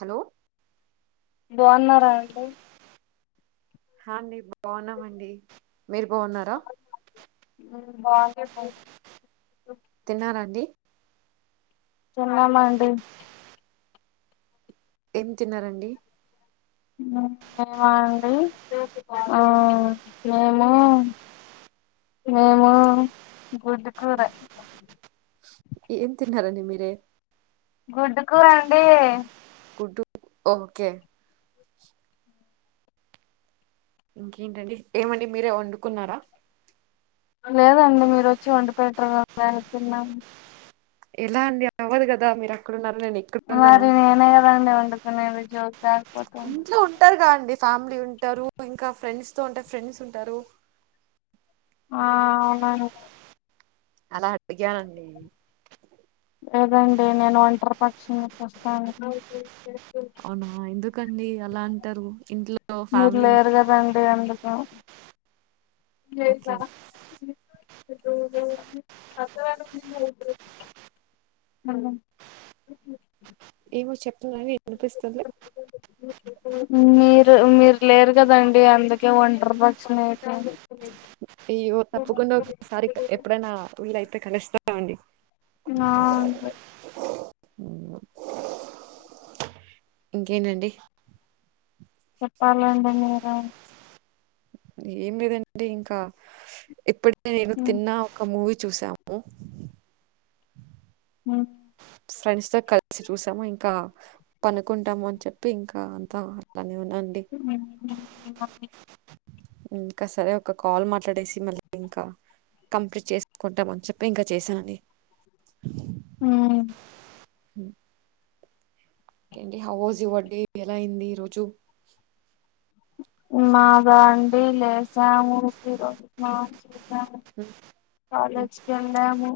Hello బాగున్నారా అండి హా ఆండి బాగున్నామండి మీరు బాగున్నారా మేం బాలేము తిన్నారా అండి తిన్నామండి ఏం తిన్నారండి మేమా అండి ఆ మేము మేము గుడ్డు కూర ఏం తిన్నారండి మీరే గుడ్డు కూర అండీ గుడ్డు ఓకే ఇంకేంటండి ఏమండి మీరే వండుకున్నారా లేదండి మీరు వచ్చి వండి పెట్టరా మేను తిన్నాము ఎలా అండి అది అవ్వదు కదా మీరు అక్కడన్నారు మరి నేనే కదండి వండుకునేది జోక్ కాకపోతే ఇంట్లో ఉంటారు గా అం డి ఫ్యామిలీ ఉంటారు ఇంకా ఫ్రెండ్స్ తో ఉంటే ఫ్రెండ్స్ ఉంటారు ఆ అవునను అలా అడిగానండి లేదండి నేను ఒంటరి పక్షిని ప్రస్తుతానికి అవునా ఎందుకండి అలా అంటారు ఇంట్లో మీరు ఫ్యామిలీ ఉం- లేరు కదండి అందుకు ఓకే [inaudible] అహా నాది వినిపిస్తుంది మీరు మీరు లేరు కదండి అందుకే ఒంటరి పక్షిని అయిపోయాను అయ్యో తప్పకుండా ఒసారి ఎప్పుడైనా వీళ్ళయితే కలుస్తా అండి ఆ ఇంకేంటండి చెప్పాలాండి మీరే ఏం లేదండి ఇంకా ఇప్పటికి నేను తిన్నా ఒక మూవీ చూసాము అ ఫ్రెండ్స్ తో కలిసి చూసాము ఇంకా పనుకుంటాము అని చెప్పి ఇంకా అంతా అట్లానే ఉ అ ఇంకా సరే ఒక కాల్ మాట్లాడేసి మళ్ళీ ఇంకా కంప్లీట్ చేసుకుంటామని చెప్పి ఇంకా చేశానండి ఉం హ ఇంకేంటి హౌ వాస్ యువర్ డే ఎలా అయింది ఈ రోజు మక అండీ లేసాము హ్మ్. హ్మ్. కాలేజీకి వెళ్ళాము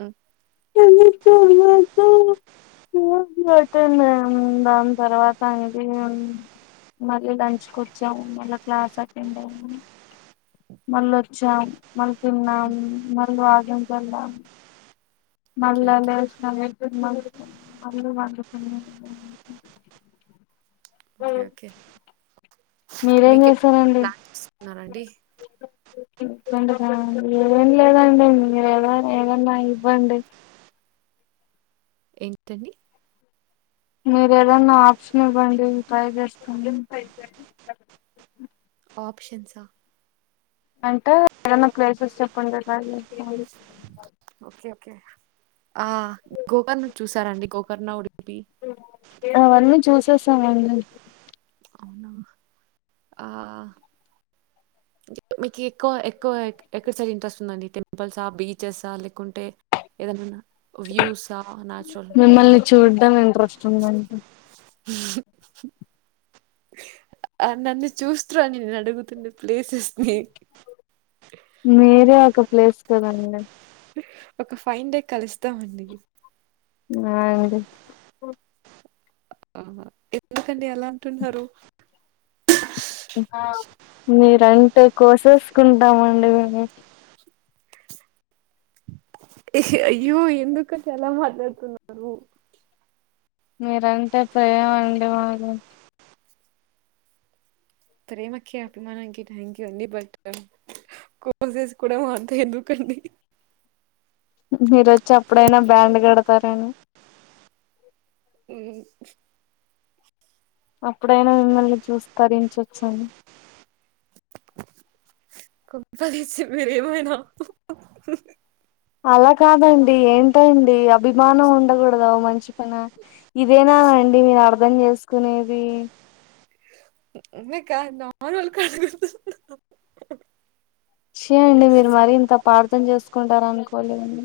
హ్మ్. [inaudible] బట్టడి దాని తర్వాత అది మళ్ళీ లంచ్కొచ్చాము మళ్ళా క్లాస్ అటెండ్ అయ్యాము మళ్ళీ వచ్చాం మళ్ళీ తిన్నాం మళ్ళీ వాకింగ్ వెళ్ళాం మళ్ళ ఓకే. ఓకే. లెసము మళ్ళీ పడుకునం ఓకే ఓకే మీరేం వీకెండ్ చేస్తారండి ప్లాన్ చేస్తున్నారాండి ఏం లేదండి మీరు ఏద ఏదన్నా ఇవ్వండి ఏంటండి మీరు ఏదన్నా ఆప్షన్ ఇవ్వండి టై చేస్తాడి ఆప్షన్సా అంటే ఏదన్నా ప్లేసెస్ చెప్పండి కదా ఓకే ఓకే ఆ గోకర్ణ చూసారండి గోకర్ణ ఉడిపి చూడమండి అవునా ఆ మీకు ఎక్కువ ఎక్కువ ఎక్కడి సైడ్ ఇంట్రెస్ట్ ఉందండి టెంపుల్సా బీచెసా లేకుంటే ఏదన్నా వ్యూసా? న్యాచురల్ ఓన్ మిమ్మల్ని చూడ్డం ఇంట్రెస్ట్ ఉందండి నన్న చూస్తన్నా అని నేను అడుగుతుండ ప్లేసెస్ని మీరే ఒక ప్లేస్ కదండి ఒక ఫైన్ డే కలుస్తామండి ఓ ఆ ఎందుకండి అలా అంటున్నారు మీరంటే కోసేసుకుంటామండి మేము అయ్యో ఎందుకండి అలా మాట్లాడుతున్నారు మీరంటే ప్రేమ అండి మాకు ప్రేమకి అభిమానానికి థ్యాంక్ యూ అండి బట్ కోర్సెస్ కూడా మారుతాయి ఎందుకు అండి మీరు వచ్చి అప్పుడైనా బ్యాండ్ కడతారని ఊ హూ అప్పుడైనా మిమ్మల్ని చూసి తరించొచ్చు అని కొంపతీసి మీరు ఏమైనా అలా కాదండి ఏంటండీ అభిమానం ఉండకూడదా ఓ మనిషి పైన ఇదేనా అండి మీరు అర్ధం చేసుకునేది ఉ నే కాదు నార్మల్ గా అడుగుతున్నా హుహు చి అండి మీరు మరీ ఇంత అపార్థం చేసుకుంటారని అనుకోలేదండి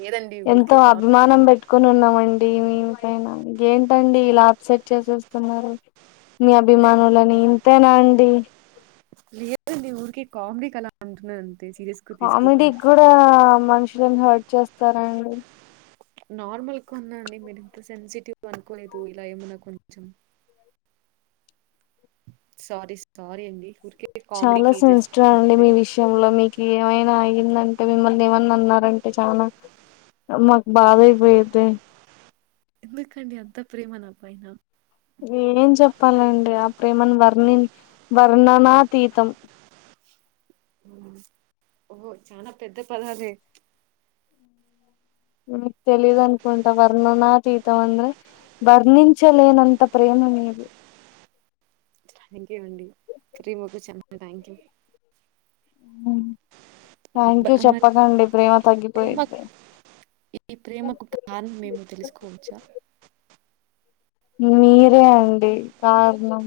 లేదండి ఎంతో ఊరికే కాల్ అభిమానం పెట్టుకొని ఉన్నాం ఆన్ డి మీన్ పైన గేన్ టండీ ఇలా అప్సెట్ చేసేస్తున్నారు మీ అభిమానులనీ ఇంతేనా అండి లేదండి ఊరికే కామెడీకి అలా అంటున్నా ఆన్ కామెడీ కూడా ఆ మనుషులను హర్ట్ చేస్తారా అండి నార్మల్ కొన్న అండి మీరు ఇంత సెన్సిటివ్ అనుకోలేదు ఇలా ఏమన్నా కొంచెం సారీ సారీ అండి ఊరికే చాలా కామెడీకి జస్ట్ సెన్సిటివ్ అండి అంతే. మీ విషయంలో మీకు ఏమైనా అయ్యిందన్ టే మిమ్మల్ని ఏమన్నా అన్నారంటే చాలా మాకు బాధ అయిపోయింది ఎందుకండీ అంత ప్రేమ నాపైన నేనేం చెప్పాలండి ఆ ప్రేమను వర్ణి వర్ణనాతీతం ఓ చనా పెద్ద పదదే మీకు తెలీదు అన్కుంటా వర్ణనాతీతం అంద్ర వర్ణించలేనంత ప్రేమ అనేది థ్యాంక్ యూ అండి శ్రీముఖి చానా థ్యాంక్ థ్యాంక్ బ యూ మరి చెప్పకండి ప్రే ప్రేమ కు ఈ ప్రేమకు కారణం ఏమో తెలుసుకోవచ్చా మీరే అండి కారణం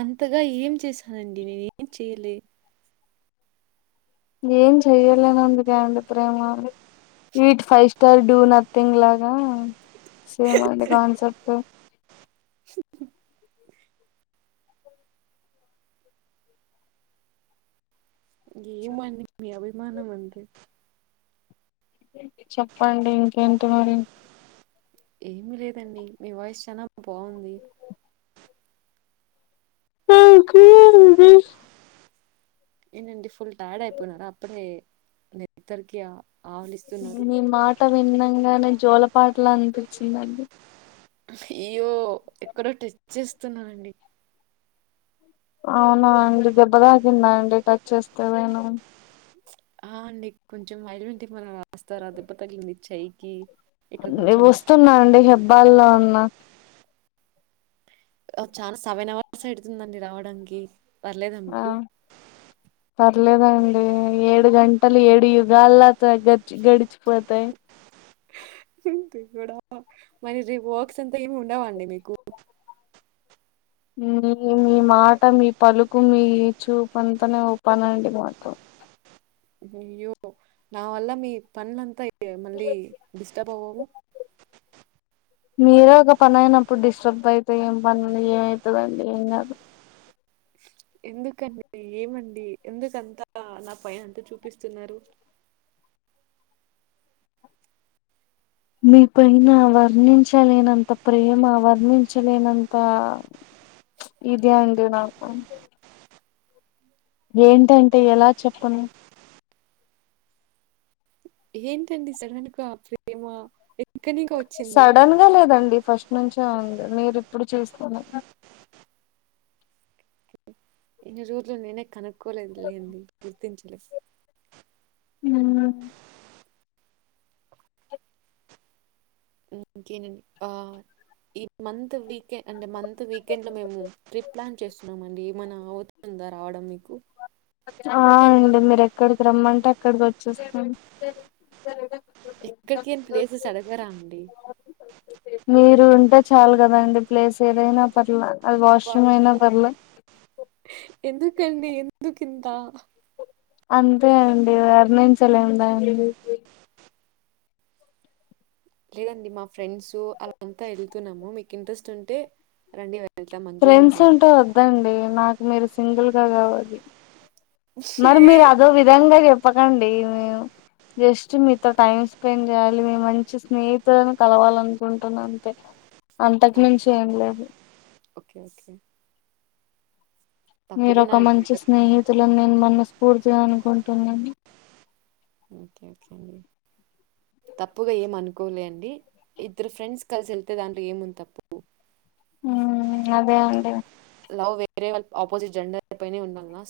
అంతగా ఏం చేశానండి నేనేం చేయలే ఏం చెయ్యలేనందుకే అండి ప్రేమ it five star do nothing లాగా సేమ్ అండి కాన్సెప్ట్ ఏ మన్ని మీ అభిమానం అండి చెప్పండి ఇంకెంటి మరి ఏమి లేదండి మీ వాయిస్ చానా బాగుంది ఏనండి ఫుల్ టైర్డ్ అయిపోయినారా అప్పుడే నిద్రికీ ఆ ఆవలిస్తున్నారు మీ మాట విన్న గానే జోలపాటలా అనిపించిందండి అయ్యో ఎక్కడో టచ్ చేస్తున్నండి అవునా అండి దెబ్బ తాగిందా అండి టచ్ చేస్తే నేను ఆ అండి కొంచెం మైల్ే మనం రాస్తారా దెబ్బ తగిలింది చేయికి నేను వస్తున్నా అండి హెబ్బాల్లో ఉన్న చానా సెవెన్ అవర్స్ అడుతుందండి రావడానికి పర్లేదా మీకు లేదండి ఏడు గంటలు ఏడు యుగాల్లో చ గ గడిచిపోతాయి దేవుడా మరి రేపు వర్క్స్ అంతా ఏమి ఉండవండి మీకు మీ మీ మాట మీ పలుకు మీ చూపు అంతానే ఒపానండి మాకు అయ్యో నా వల్ల మీ పన్నలంతా మళ్ళీ డిస్టర్బ్ అవావు మీరే ఒక పని అయినప్పుడు అయితే ఏం పని ఏమవుతుందండి ఏం కాదు ఎందుకండి ఏమండి ఎందుకంతా నా పై అంతా చూపిస్తున్నారు.. మీ పైన వర్ణించలేనంత ప్రేమ వర్ణించలేనంత ఆ ఇదే అండి నాకు ఏంటంటే ఎలా చెప్పను ఏంటండి సడన్గా ఆ ప్రేమ ఎక్కడి నుంకో వచ్చింది? సడన్ గా లేదండి ఫస్ట్ ఎప్పటినుంచో ఉంది మీరు ఇ ప్పుడు చూస్తున్నారు ఇన్ని రోజలు నేనే కనుక్కోలేదు లేండి గుర్తించలేదు. ఇకేనండి ఆ ఈ మంత్ వీకెం అంటే మంత్ వీకెండ్ లో మేము ట్రిప్ ప్లాన్ చేస్తున్నామ అండి ఎమన అవత అందా రావడం మీకు. ఆ అండి మీరు ఎక్కడికి రమ్మంటే అక్కడికి వచ్చేస్తాను. ఎక్కడికి ఏ ప్లేసెస్ అడగరా అండి. నువ్వు ఉంటే చాలు కదా అండి ప్లేస్ ఏదైనా పర్లే అది అబ్బా! వాష్రూమ్ అయినా పర్లే ఎందుకండి ఎందు కి ఇంత అంతే అండి వర్ణంచలేము దాని లేదండి మా ఫ్రెండ్స్ అలా అంతా వెళ్తున్నాము మీకు ఇంట్రెస్ట్ ఉంటే రండి వె ఫ్రెండ్స్ అంటే వద్దండి నాకు మీరు సింగిల్ గా కావాలి. ఛీ! మరి మీరు అదో విధంగా చెప్పకండి మీ జస్ట్ మీతో టైం స్పెండ్ చేయాలి మేము మంచి స్నేహితులను కలవాలి అనుకుంటున్నా అంతే అంతకు ఆ! మించి ఏం లేదు ఓకే. ఓకే. మీరు ఒక తప్పకుండా అండి. మంచి స్నేహితులు నేను మనస్ఫూర్తిగా అనుకుంటున్నాను. ఓకే ఓకే అండి తప్పుగా ఏమ్ అనుకోలే అండి. ఇద్దరు ఫ్రెండ్స్ కలిసి వెళ్తే దాంట్లో ఏముంది తప్పు ఉ అదే అండి లవ్ వేరే వా ఆపోజిట్ జెండర్ పైనే ఉంటుందా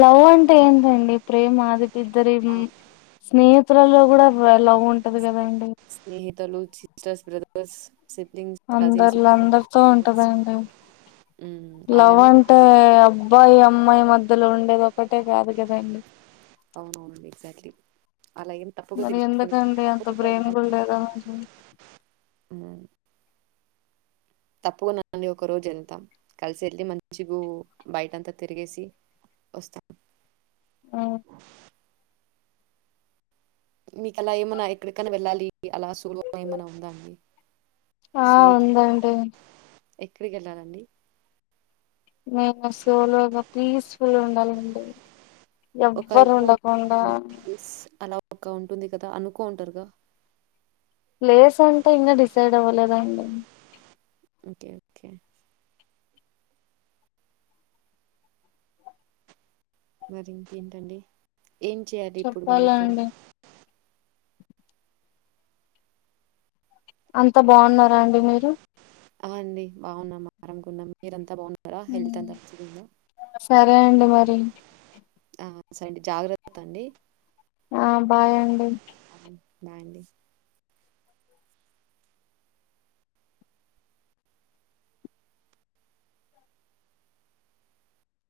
లవ్ అంటే ఏంటండి ప్రేమ అదిటిద్దరి ఆహ్, స్నేహితు పత్రలో కూడా లవ్ ఉంటది కదాండి స్నేహితులు, సిస్టర్స్, బ్రదర్స్. సిబ్లింగ్స్, కజిన్స్ అందరిలో అందరితో ఉంటదండి. హ్మ్. లవ్ అలానే అంటే అబ్బాయి అమ్మాయి మధ్యలో ఉం అది ఒకటే కాదు కదండి. అవునవును ఎగ్జాక్ట్లీ మరి ఎందుకండి అంత ప్రేమ కూడా లేదా ఉమ్ తప్పుకున్నాన్ని ఒక రోజు వెళ్తా కలిసి వెళ్ళి మంచిగ బయటంతా తిరిగేసి వస్త ఆ మీకు అలా ఏమన్నా ఎక్కడికనా వెళ్ళాలి అలా సోలో ఏమన్నా ఉందా అండి. ఆ ఉందండి. ఎక్కడికి వెళ్ళాలండి. నేను సోలోగా పీస్ఫుల్ ఉండాలండి. [unintelligible] ఎవ్వరు ఒక్క ఉండకుండా ఉంటుంది కదా అనుకో ఉంటారుగా ప్లేస్ అంటే ఇంకా డిసైడ్ అవ్వలేదాండి. ఓకే ఓకే మరి ఇంకేంటండి ఏం చేయాలి ఇప్పుడు మళ్ళీ చెప్పాలండి అంతా బాగున్నారా అండి మీరు అవు అండి బాగున్నా [unintelligible] మీరంతా కదా ఉన్నారా హెల్త్య్ సరే అండి మరి [unintelligible] సండి జాగ్రత్త అండి ఆ బాయండి ఆ! బాయ్ అండి